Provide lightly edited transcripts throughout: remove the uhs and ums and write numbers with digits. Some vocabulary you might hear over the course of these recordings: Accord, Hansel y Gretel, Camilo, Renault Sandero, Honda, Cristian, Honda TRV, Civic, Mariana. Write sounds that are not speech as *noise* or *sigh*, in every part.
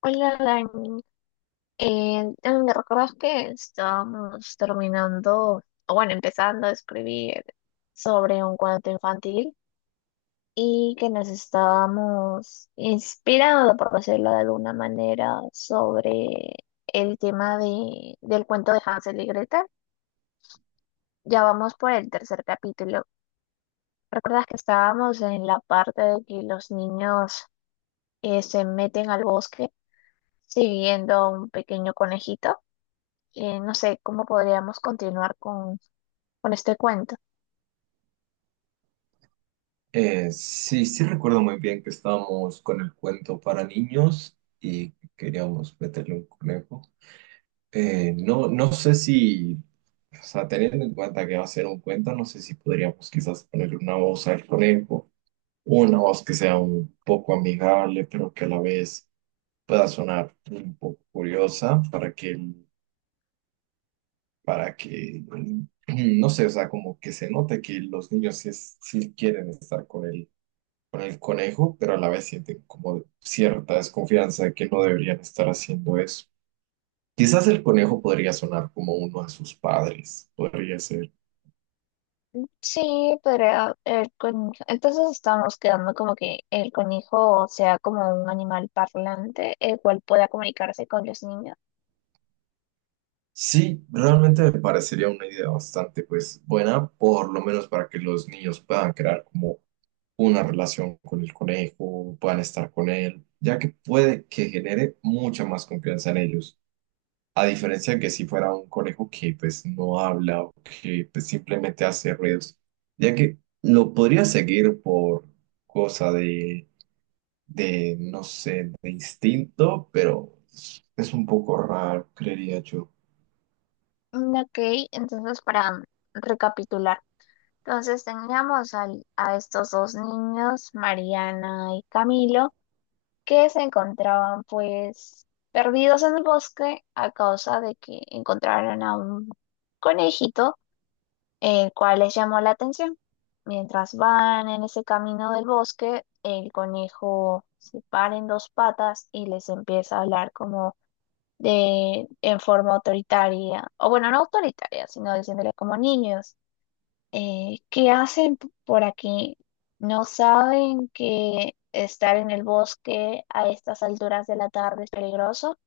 Hola, Dani. ¿Me recuerdas que estábamos terminando, o bueno, empezando a escribir sobre un cuento infantil y que nos estábamos inspirando, por decirlo de alguna manera, sobre del cuento de Hansel y Gretel? Ya vamos por el tercer capítulo. ¿Recuerdas que estábamos en la parte de que los niños se meten al bosque siguiendo a un pequeño conejito? No sé cómo podríamos continuar con este cuento. Sí, recuerdo muy bien que estábamos con el cuento para niños y queríamos meterle un conejo. No sé si, o sea, teniendo en cuenta que va a ser un cuento, no sé si podríamos quizás ponerle una voz al conejo, una voz que sea un poco amigable, pero que a la vez pueda sonar un poco curiosa para que, para que, *clears throat* no sé, o sea, como que se note que los niños sí, sí quieren estar con él con el conejo, pero a la vez sienten como cierta desconfianza de que no deberían estar haciendo eso. Quizás el conejo podría sonar como uno de sus padres, podría ser. Sí, podría, entonces estamos quedando como que el conejo sea como un animal parlante, el cual pueda comunicarse con los niños. Sí, realmente me parecería una idea bastante pues buena, por lo menos para que los niños puedan crear como una relación con el conejo, puedan estar con él, ya que puede que genere mucha más confianza en ellos. A diferencia de que si fuera un conejo que pues no habla o que pues, simplemente hace ruidos, ya que lo podría seguir por cosa de, no sé, de instinto, pero es un poco raro, creería yo. Mm, ok, entonces para recapitular, entonces teníamos a estos dos niños, Mariana y Camilo, que se encontraban pues perdidos en el bosque a causa de que encontraron a un conejito el cual les llamó la atención. Mientras van en ese camino del bosque, el conejo se para en dos patas y les empieza a hablar como de, en forma autoritaria, o bueno, no autoritaria, sino diciéndole como niños, ¿qué hacen por aquí? ¿No saben que estar en el bosque a estas alturas de la tarde es peligroso?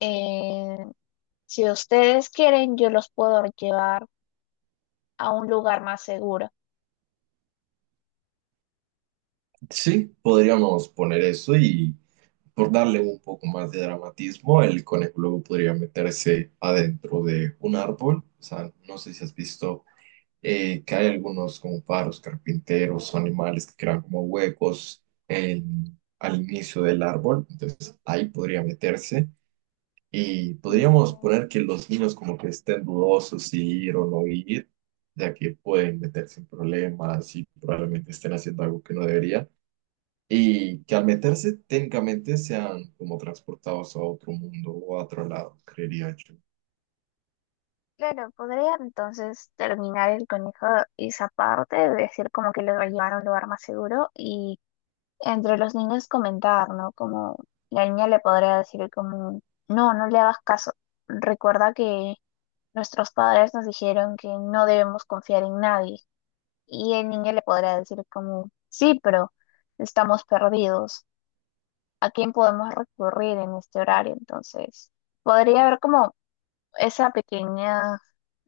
Eh, si ustedes quieren, yo los puedo llevar a un lugar más seguro. Sí, podríamos poner eso y por darle un poco más de dramatismo, el conejo luego podría meterse adentro de un árbol. O sea, no sé si has visto que hay algunos como paros carpinteros o animales que crean como huecos al inicio del árbol, entonces ahí podría meterse y podríamos poner que los niños como que estén dudosos si ir o no ir, ya que pueden meterse en problemas y probablemente estén haciendo algo que no debería. Y que al meterse técnicamente sean como transportados a otro mundo o a otro lado, creería yo. Claro, podría entonces terminar el conejo esa parte, de decir como que lo va a llevar a un lugar más seguro y entre los niños comentar, ¿no? Como la niña le podría decir como, no, no le hagas caso. Recuerda que nuestros padres nos dijeron que no debemos confiar en nadie. Y el niño le podría decir como, sí, pero estamos perdidos. ¿A quién podemos recurrir en este horario? Entonces, podría haber como esa pequeña,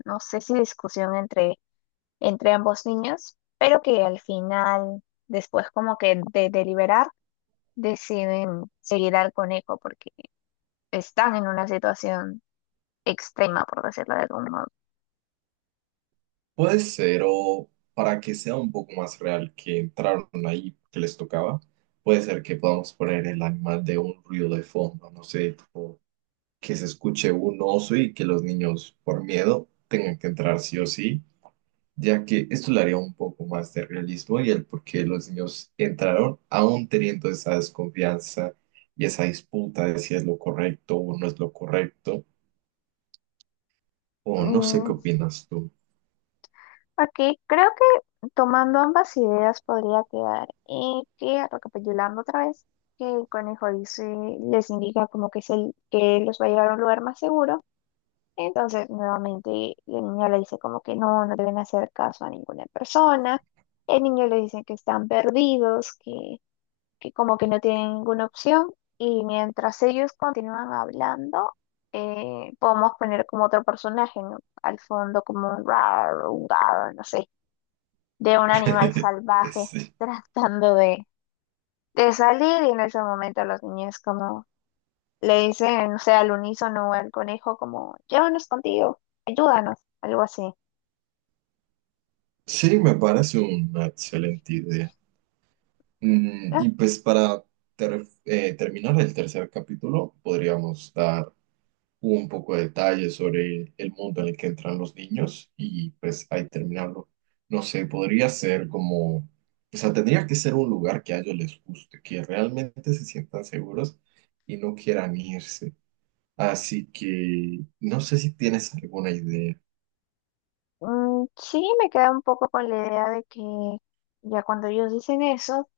no sé si discusión entre ambos niños, pero que al final, después como que de deliberar, deciden seguir al conejo porque están en una situación extrema, por decirlo de algún modo. Puede ser, o para que sea un poco más real que entraron ahí, que les tocaba, puede ser que podamos poner el animal de un ruido de fondo, no sé, tipo que se escuche un oso y que los niños, por miedo, tengan que entrar sí o sí, ya que esto le haría un poco más de realismo y el por qué los niños entraron, aún teniendo esa desconfianza y esa disputa de si es lo correcto o no es lo correcto, o no sé Mm, qué opinas tú. aquí creo que tomando ambas ideas podría quedar que, recapitulando otra vez, que el conejo dice, les indica como que, es el, que los va a llevar a un lugar más seguro. Entonces, nuevamente, la niña le dice como que no, no deben hacer caso a ninguna persona. El niño le dice que están perdidos, que como que no tienen ninguna opción. Y mientras ellos continúan hablando, podemos poner como otro personaje, ¿no? Al fondo como un raro, no sé, de un animal *laughs* salvaje Sí. *laughs* tratando de salir. Y en ese momento los niños como le dicen, o sea, al unísono o al conejo como, llévanos contigo, ayúdanos, algo así. Sí, me parece una excelente idea. Mm, Ah, y pues para terminar el tercer capítulo, podríamos dar un poco de detalle sobre el mundo en el que entran los niños y pues ahí terminarlo. No sé, podría ser como, o sea, tendría que ser un lugar que a ellos les guste, que realmente se sientan seguros y no quieran irse. Así que no sé si tienes alguna idea. mm, sí, me queda un poco con la idea de que ya cuando ellos dicen eso,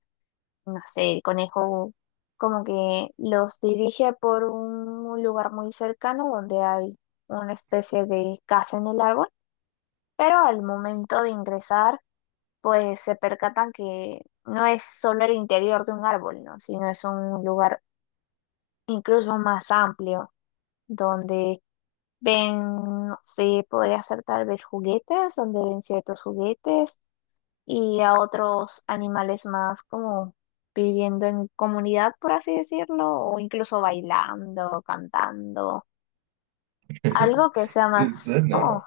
no sé, el conejo como que los dirige por un lugar muy cercano donde hay una especie de casa en el árbol, pero al momento de ingresar, pues se percatan que no es solo el interior de un árbol, ¿no? Sino es un lugar incluso más amplio, donde ven, no sé, podría ser tal vez juguetes, donde ven ciertos juguetes y a otros animales más como viviendo en comunidad, por así decirlo, o incluso bailando, cantando, algo que sea *laughs* más como Suena.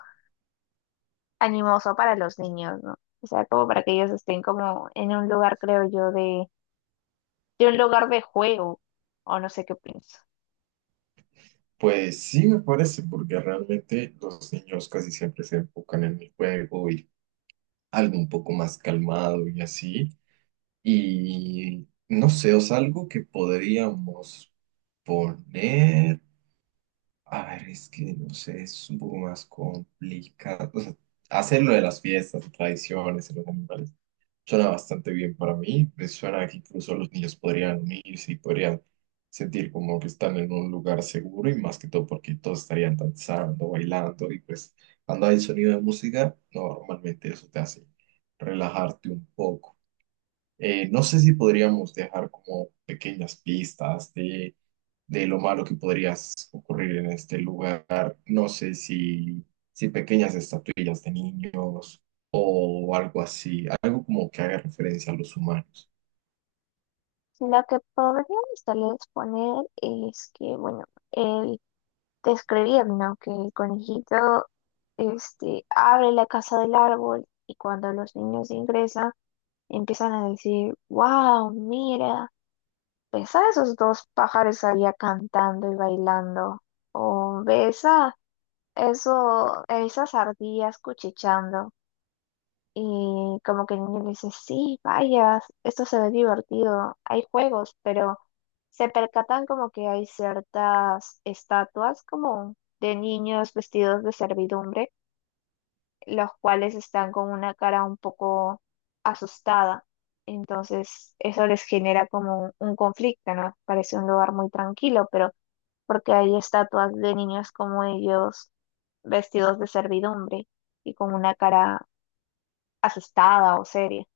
animoso para los niños, ¿no? O sea, como para que ellos estén como en un lugar, creo yo, de un lugar de juego, o no sé qué pienso. Pues sí, me parece, porque realmente los niños casi siempre se enfocan en el juego y algo un poco más calmado y así. Y no sé, o sea, algo que podríamos poner. A ver, es que no sé, es un poco más complicado. O sea, hacer lo de las fiestas, tradiciones, y los animales. Suena bastante bien para mí, me suena que incluso los niños podrían unirse y podrían sentir como que están en un lugar seguro y más que todo porque todos estarían danzando, bailando y pues cuando hay sonido de música, no, normalmente eso te hace relajarte un poco. No sé si podríamos dejar como pequeñas pistas de lo malo que podría ocurrir en este lugar. No sé si, si pequeñas estatuillas de niños o algo así, algo como que haga referencia a los humanos. Lo que podríamos tal vez poner es que, bueno, el te escribían, ¿no? Que el conejito este, abre la casa del árbol y cuando los niños ingresan empiezan a decir, wow, mira, ves a esos dos pájaros allá cantando y bailando, o ves a esas ardillas cuchicheando. Y como que el niño le dice, sí, vayas, esto se ve divertido, hay juegos, pero se percatan como que hay ciertas estatuas como de niños vestidos de servidumbre, los cuales están con una cara un poco asustada. Entonces eso les genera como un conflicto, ¿no? Parece un lugar muy tranquilo, pero porque hay estatuas de niños como ellos vestidos de servidumbre y con una cara asustada o seria.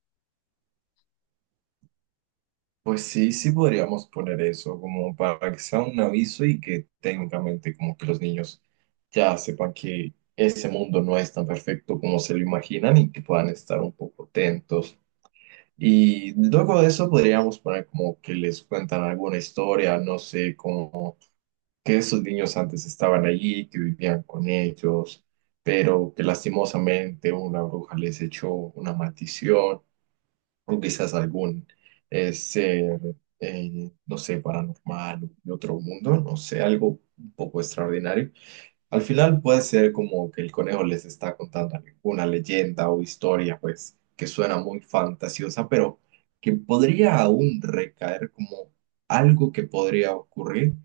Pues sí, sí podríamos poner eso como para que sea un aviso y que técnicamente como que los niños ya sepan que ese mundo no es tan perfecto como se lo imaginan y que puedan estar un poco atentos. Y luego de eso podríamos poner como que les cuentan alguna historia, no sé, como que esos niños antes estaban allí, que vivían con ellos, pero que lastimosamente una bruja les echó una maldición o quizás algún ser, no sé, paranormal de otro mundo, no sé, algo un poco extraordinario. Al final puede ser como que el conejo les está contando una leyenda o historia, pues, que suena muy fantasiosa, pero que podría aún recaer como algo que podría ocurrir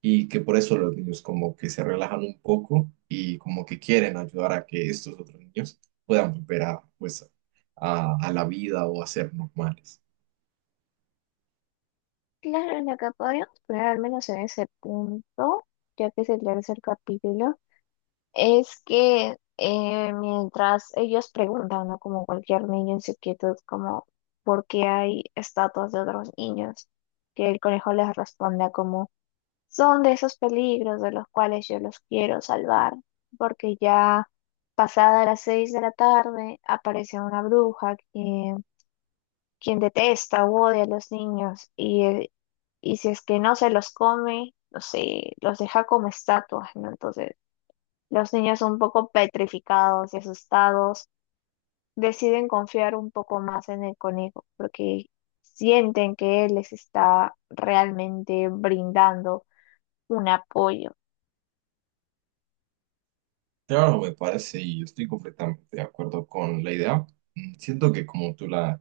y que por eso los niños como que se relajan un poco y como que quieren ayudar a que estos otros niños puedan volver a, pues, a la vida o a ser normales. Claro, en lo que podríamos poner al menos en ese punto, ya que es el tercer capítulo, es que mientras ellos preguntan, ¿no? Como cualquier niño en su quietud, como ¿por qué hay estatuas de otros niños? Que el conejo les responda como son de esos peligros de los cuales yo los quiero salvar, porque ya pasada las 6 de la tarde aparece una bruja que quien detesta o odia a los niños y si es que no se los come, no sé, los deja como estatuas, ¿no? Entonces, los niños un poco petrificados y asustados deciden confiar un poco más en el conejo porque sienten que él les está realmente brindando un apoyo. Claro, me parece y estoy completamente de acuerdo con la idea. Mm, siento que como tú la,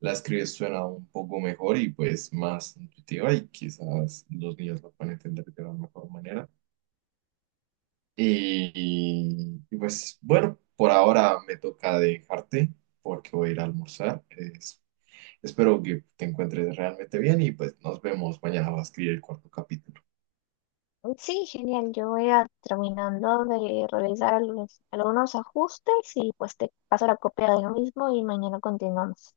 la escribes suena un poco mejor y pues más intuitiva y quizás los niños lo pueden entender de una mejor manera. Y pues bueno, por ahora me toca dejarte porque voy a ir a almorzar. Espero que te encuentres realmente bien y pues nos vemos mañana va a escribir el cuarto capítulo. Sí, genial. Yo voy a terminando de realizar algunos ajustes y pues te paso la copia de lo mismo y mañana continuamos.